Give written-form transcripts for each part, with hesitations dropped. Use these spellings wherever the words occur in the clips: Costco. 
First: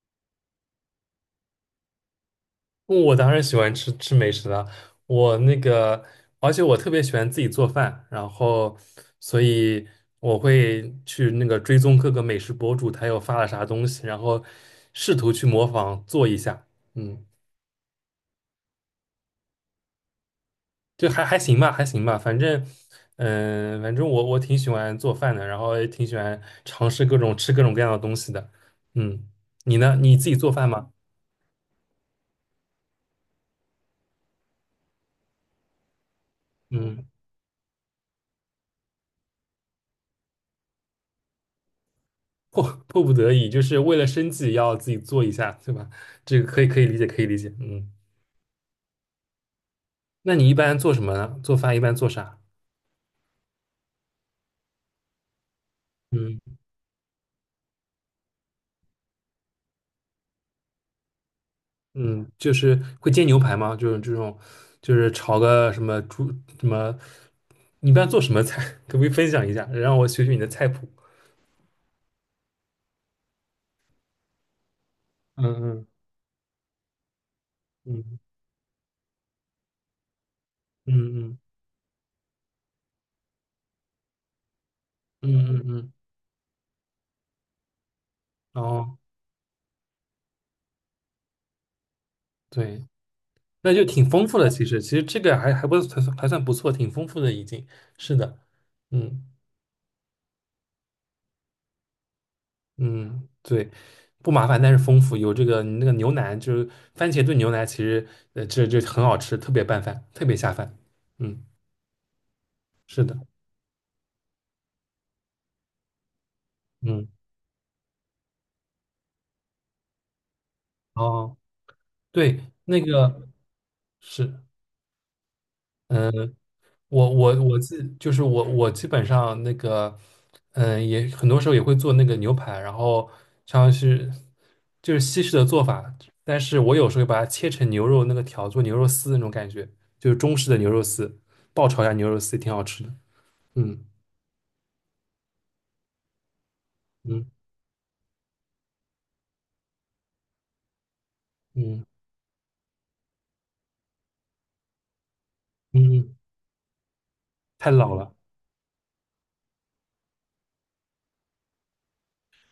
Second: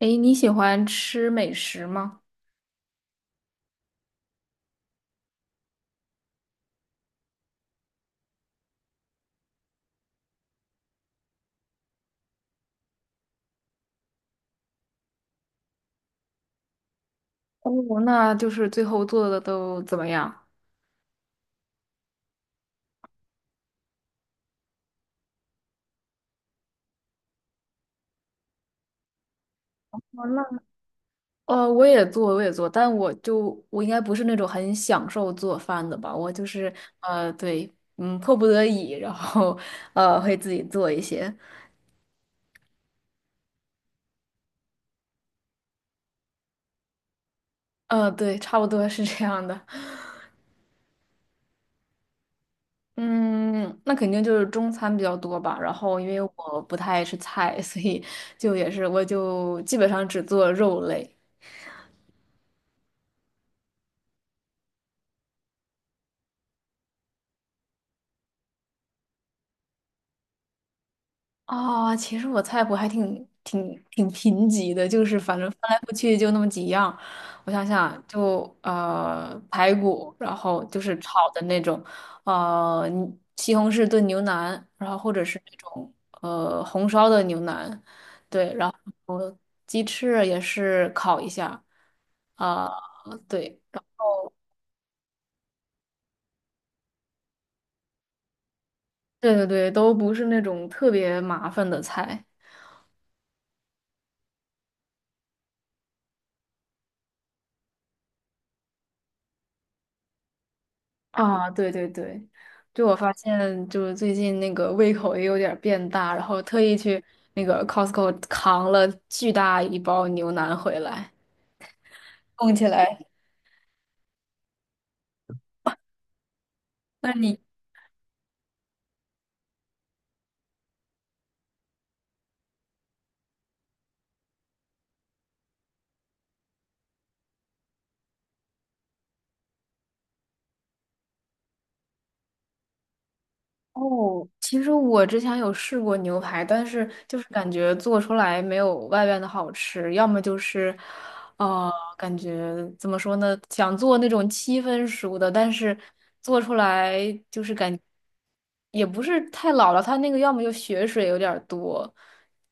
哎，你喜欢吃美食吗？我当然喜欢吃美食了，我那个，而且我特别喜欢自己做饭，然后，所以我会去那个追踪各个美食博主，他又发了啥东西，然后试图去模仿做一下，嗯，哦，那就是最后做的都怎么样？就还行吧，反正，反正我挺喜欢做饭的，然后也挺喜欢尝试各种吃各种各样的东西的，嗯，你呢？你哦，自己那做饭吗？我也做，但我就我应该不是那种很享受做饭的吧，我就是嗯。呃，对。嗯，迫不得已，然后会自己做一些。迫迫不得已，就是为了生计要自己做一下，对吧？这个可以理解，可以理解。嗯，呃，对，差不多是这样的。那你一般做什么呢？做饭一般做啥？嗯，那肯定就是中餐比较多吧，然后因为嗯我不太爱吃菜，所以就也是我就基本上只做肉类。嗯，就是会煎牛排吗？就是这种，就是炒个什么猪什么，你一般做什么菜？可不可以分享一下，让我学学你的菜谱？啊、其实我菜谱还挺贫瘠的，就是反正翻来嗯覆去就那么几样。我想想，嗯就排骨，然后就嗯是炒嗯的嗯那种。你西红柿炖牛腩，然后或者是那嗯种嗯红烧的牛腩。对，嗯，然哦，后鸡翅也是烤一下。啊、对，对。那就挺丰富的。其实这个还算不错，挺丰富的已经。是的，嗯。对对对，都不是那种特别麻烦的菜。嗯，对，不麻烦，但是丰富。有这个你那个牛腩，就是番茄炖牛腩，其实这这很好吃，特别拌饭，特别下饭。嗯，啊，对对对，就我是发的，现，就是最近那个胃口也有点儿变大，然后特意去嗯，那个 Costco 扛了巨大一包牛腩回来，哦，对，供起那来。个是，嗯，我那你我我自就是我基本上那个，嗯，也很多时候也会做那个牛排，然后像是就是西式的做法，但是我有时候会把它切成牛肉那个条，做牛肉丝那种感觉，就是中式的牛肉丝，爆炒一下牛肉丝也挺好吃的。嗯哦，其实我之前有试过牛排，但是就是嗯感觉做出来没有外边的好吃，要么就是，呃，嗯感觉怎么说呢，想做那种七分熟的，但是嗯，嗯，做出来就是太感老了。也不是太老了，它那个要么就血水有点儿多。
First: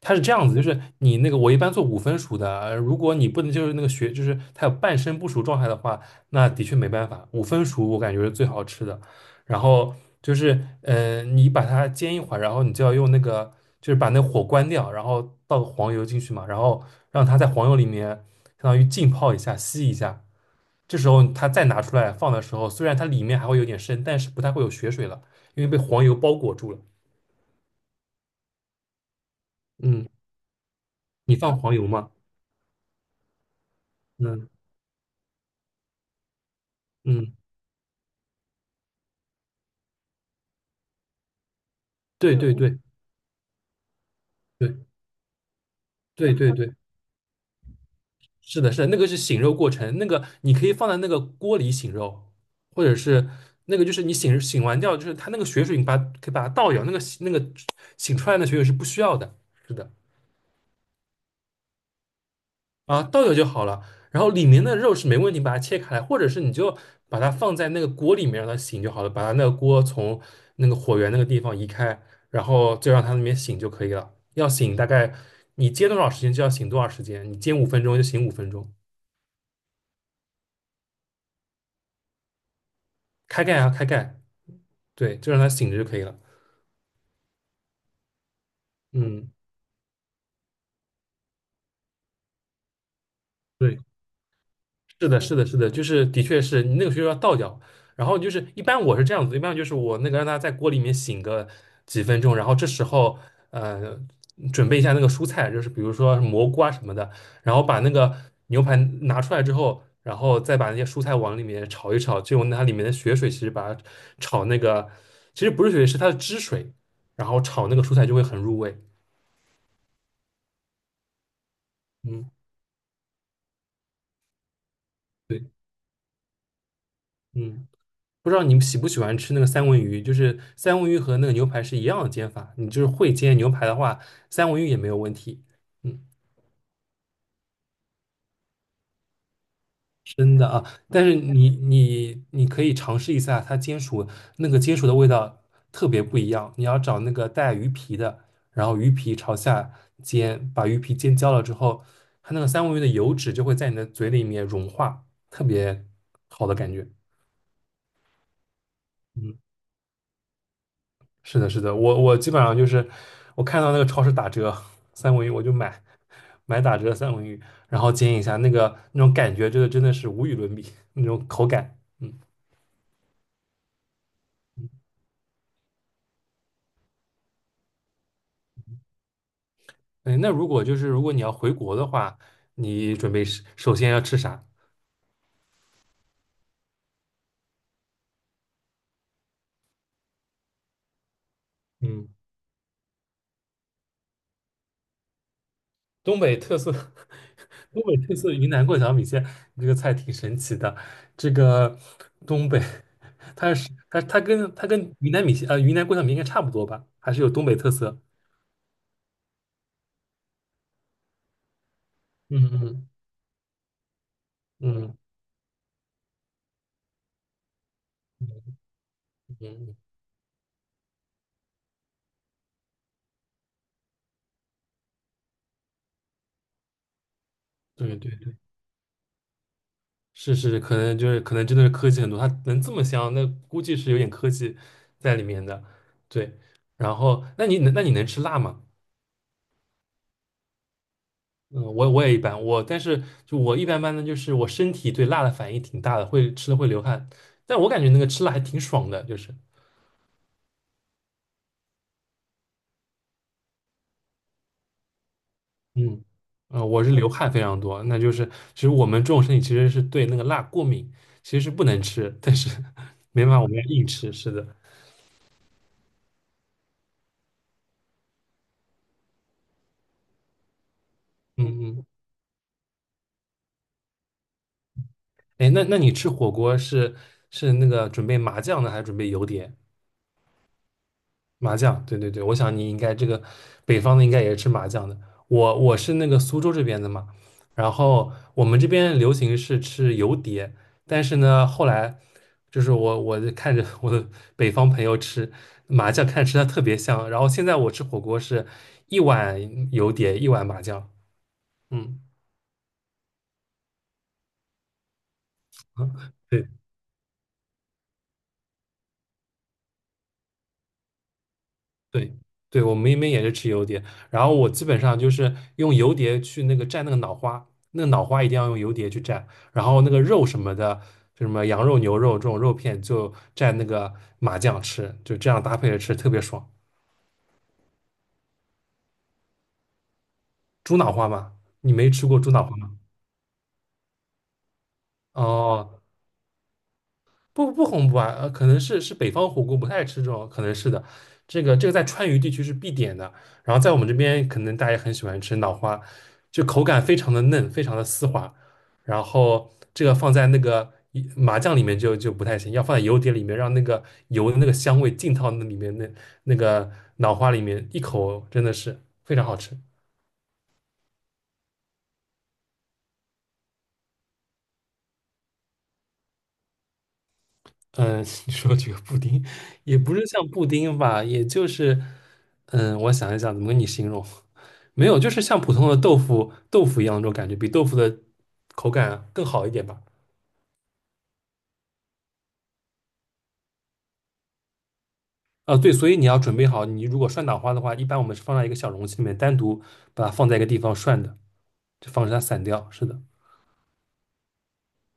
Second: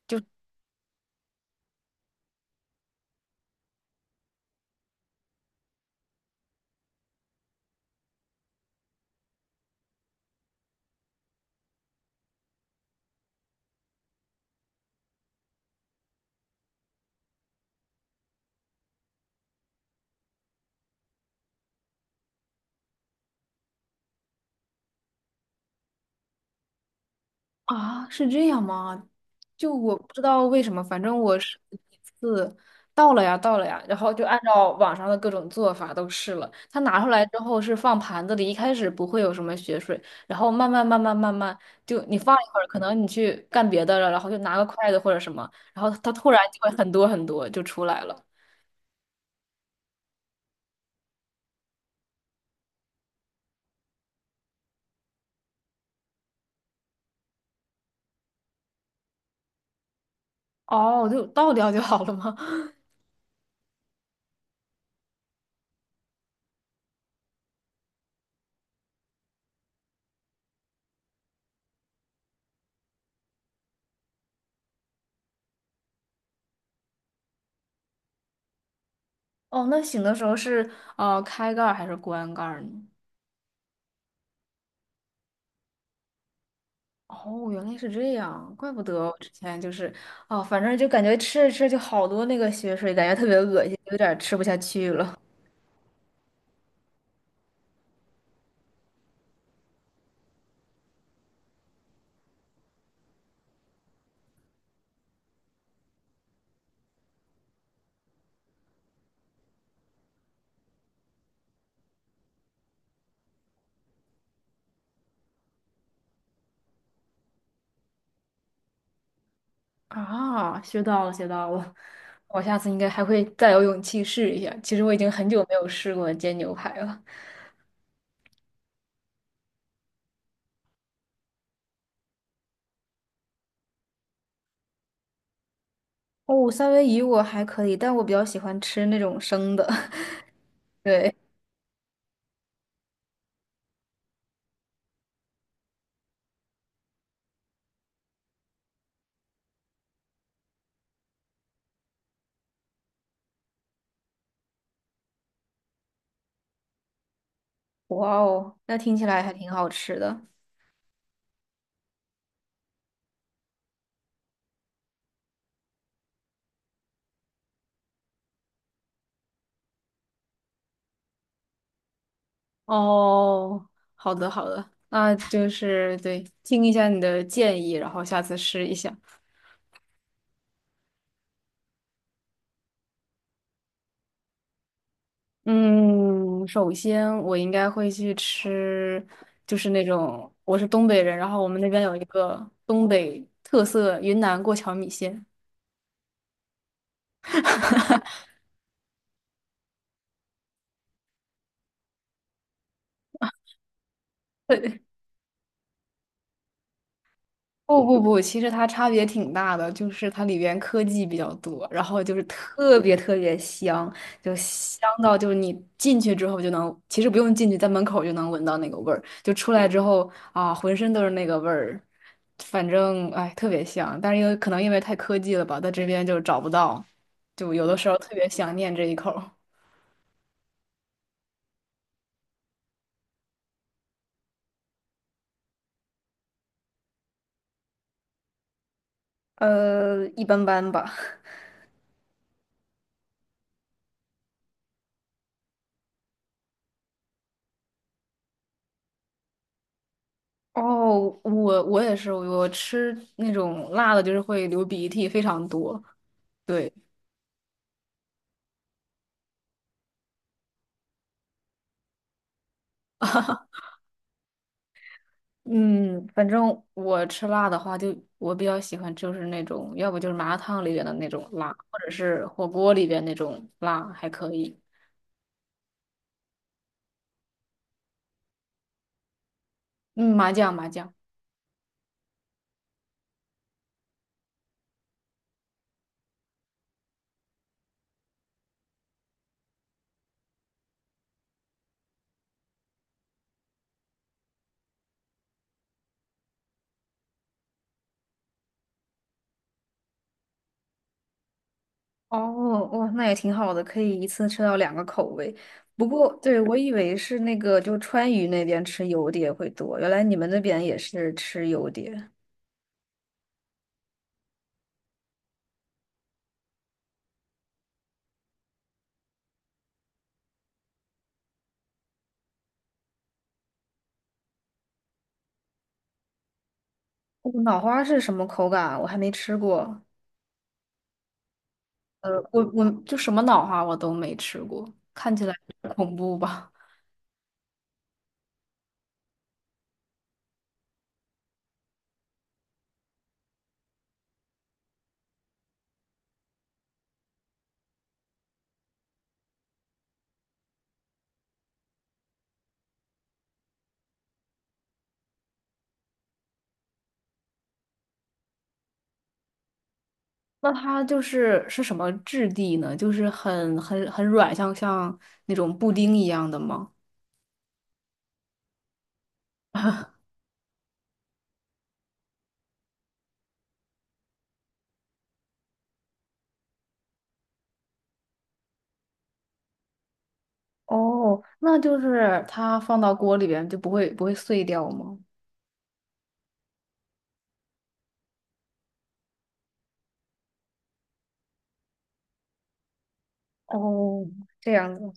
它是这样子，就是你那个我一般做五分熟的，如果你不能就是那个血，就是它有半生不熟状态的话，那的确没办法。五分熟我感觉是最好吃的。然后就是，你把它煎一会儿，然后你就要用那个，就是把那火关掉，然后倒个黄油进去嘛，然后让它在黄油里面相当于浸泡一下、吸一下。这时候它再拿出来放的时候，虽然它里面还会有点生，但是不太会有血水了，因为被黄油包裹住了。啊，是这样吗？就我不嗯，知道为什么，反正你我是放黄一油吗？次到了呀，到了呀，然后就按嗯照网上的各种做法都试了。它拿出来嗯，之后是放盘子里，一开始不会有什么血水，然后慢慢，就你对放一对，会儿，可对能你去干别的了，然后就拿个筷子或者什么，然后它突对然对对就对，会很多很多就出来了。是的，是的，那个是醒肉过程，那个你可以放在那个锅里醒肉，或者是那个就是你醒完掉，就是它那个血水，你把可以把它倒掉，那个醒出来的血水是不需要的，是的。哦，就倒掉就好了吗？啊，倒掉就好了。然后里面的肉是没问题，把它切开来，或者是你就把它放在那个锅里面让它醒就好了，把它那个锅从那个火源那个地方移开，然后就让它那边醒就可以了。要醒大概你煎多少时间就要醒多少时间，你煎五分钟就醒五分钟，哦，那醒的时候是开盖儿还是关盖儿呢？开盖，对，就让它醒着就可以了。哦，原来是这样，怪不得我之嗯，前就是，哦，反正就感觉吃着吃着就好多那个血水，感觉特别恶心，对。有点儿吃不下去是了。的，是的，是的，就是的确是你那个学校要倒掉，然后就是一般我是这样子，一般就是我那个让它在锅里面醒个几分钟，然后这时候呃准备一下那个蔬菜，就是比如说蘑菇啊什么的，然后把那个牛排拿出来之后，然后再把那些蔬菜往里面炒一炒，就用它里面的血水，其实把它炒那个其实不是血水，是它的汁水，然后炒那个蔬菜就会很入味。啊，学到了，学到了，嗯，我下次应该还会再有勇气试一下。其实我已经很久对，没有试过煎牛排了。嗯。不知道你们喜不喜欢吃那个三文鱼，就是三文鱼和那个牛排是一样的煎法，你就是会煎牛排的话，三文鱼也没有问题。嗯，哦，三文鱼我还可以，但我比较喜欢吃那种生的。那啊，但对。是你可以尝试一下它煎熟那个煎熟的味道特别不一样，你要找那个带鱼皮的，然后鱼皮朝下煎，把鱼皮煎焦了之后，它那个三文鱼的油脂就会在你的嘴里面融化，特别好的感觉。哇哦，那听起来还嗯。挺好吃的。是的，我基本上就是我看到那个超市打折三文鱼，我就买打折的三文鱼，然后煎一下，那个那种感觉，真的是无与伦比，那种口感。嗯，哦，好的好的，那就是对，听一下你的建议，然后下次试一下。哎，那如果就是如果你要回国的话，你准备是首先要吃啥？嗯，首先我应该会去吃，就是那种我是东北人，然后我们那边有一嗯，个东北特色云南过桥米线。东北特色，东北特色云南过桥米线，这个菜挺神奇的。这个东北，它是它它跟它跟 云南米线云南过桥米线应该差不多吧？还是有东北特不色。不不，其实它差别挺大的，就是它里边科技比较多，然后就是嗯特嗯别特别香，就香嗯。到就是你进去之后就能，其实不用进去，在门口就能闻到那个味儿，就出来嗯，之后啊，浑身都是那个味儿，反正哎特别香，但是因为可能因为太科技了吧，在这边就找不到，就有的时候对对特别对，想念这一口儿。是是，可能就是可能真的是科技很多，它能这么香，那估计是有点科技在里面的。对，然后那你能吃辣吗？一般般吧。嗯，我也一般，我但是就我一般般的，就是我身体对辣的反应挺大的，会吃的会流汗，但我感觉那个吃辣还挺爽的，就是哦，我我也是，我吃那种辣的，就是会流鼻涕，非常多。嗯对。我是流汗非常多，那就是其实我们这种身体其实是对那个辣过敏，其实是不能吃，但是 没办法，我们要硬吃，是的，嗯，反正我吃辣的话就，我比较喜欢就是那种，要不就是麻辣烫里边的那种嗯辣，或者嗯。是火锅里边那种辣，还可以。哎，那你吃火锅是是那个准备麻酱的，还是准备油碟？嗯，麻酱麻酱。麻酱，对，我想你应该这个北方的应该也是吃麻酱的。我是那个苏州这边的嘛，然后我们这边流行是吃油碟，但是呢，后来就是我就看着我的北方朋友吃麻酱，看着吃的特别香，然后现在我吃火锅是一碗油碟，一碗麻酱，嗯，哦。哦，那也挺好的，可以一次吃到两个口味。不 过，对，对我以为是那个，就川渝那边吃油碟会多，原来你们那边也是吃油碟。对，对，我们那边也是吃油碟，然后我基本上就是用油碟去那个蘸那个脑花，那个脑花一定要用油碟去蘸，然后那个肉什么的，就什么羊肉、牛肉这种肉片就蘸那个麻酱吃，就这样搭配着吃特别爽。哦脑花是什么口感啊我还没吃过。猪脑花吗？你没吃过猪脑我花我吗？就什么脑花我都没吃过，看起来哦，恐怖吧？不啊，可能是是北方火锅不太吃这种，可能是的。这个在川渝地区是必点的，然后在我们这边可能大家也很喜欢吃脑花，就口感非常的嫩，非常的丝滑。然后这个放在那个一麻酱里面就不太行，要放在油碟里面，让那个油的那个香味浸到那里面那个脑花里面，一口真的是非常好吃。那它就是是什么质地呢？就是很软，像那种布丁一样的吗？嗯，你说这个布丁，也不是像布丁吧，也就是，嗯，我想一想怎么跟你形容，没有，就是像普通的豆腐一样那种感觉，比豆腐的口感更好一点吧。哦，那就是它放到锅里边就不会碎掉吗？啊，对，所以你要准备好，你如果涮脑花的话，一般我们是放在一个小容器里面，单独把它放在一个地方涮的，就防止它散掉。是的，哦，这样子。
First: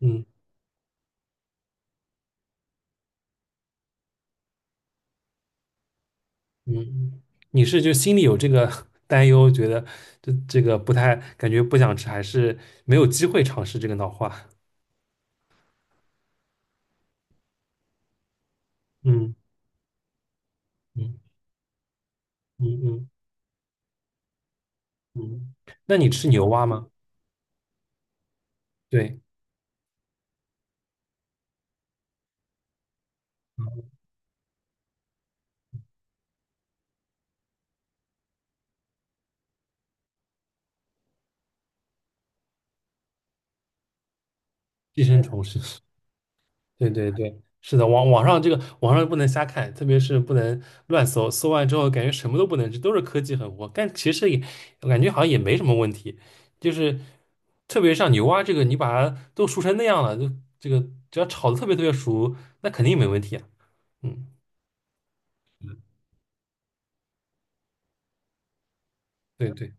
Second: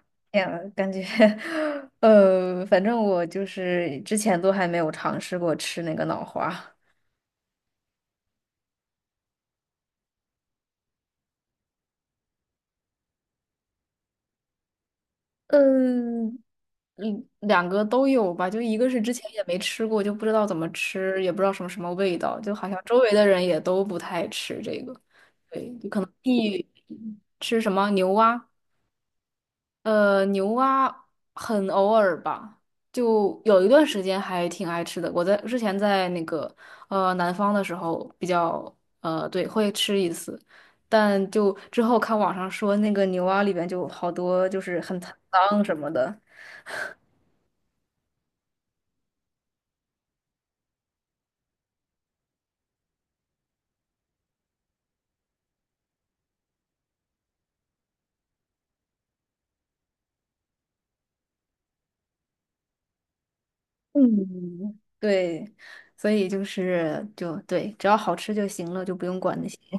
嗯哎呀，感觉，反正我就是之前都还没有尝试过吃那个脑花。嗯，嗯，你是就心里有这个 担忧，觉得这个不太感觉不想吃，还是没有机会尝试这个脑花？嗯，嗯两个都有吧，就一个是之前嗯也没吃过，就不知道怎么嗯。吃，也不知道什么什么味道，就嗯好像周嗯围的人也都不太吃这个。嗯，那你吃牛蛙吗？吃什么牛蛙？对，牛蛙很偶尔吧，就有一段时间还挺爱吃的。我在之前在那个南方的时候比较对会吃一次，但就之后看网上说那个牛蛙里边就好多就是很寄生虫脏什是，么的。对，是的，网上这个网上不能瞎看，特别是不能乱搜，搜完之后感觉什么都不能吃，都是科技狠活，但其实也我感觉好像也没什么问题，就是特别像牛蛙这个，你把它都熟成那样了，就这个只要炒的特别熟，那肯定没问题啊。嗯，嗯，对，所以就是就对，只要好吃就行了，就不用管那对些。对，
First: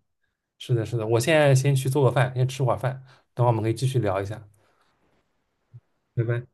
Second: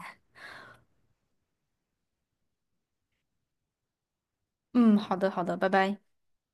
是的，是的，我现在先去做个饭，先吃会儿饭，等会儿我们可以继续聊一下。嗯，好的好的，拜拜。拜拜。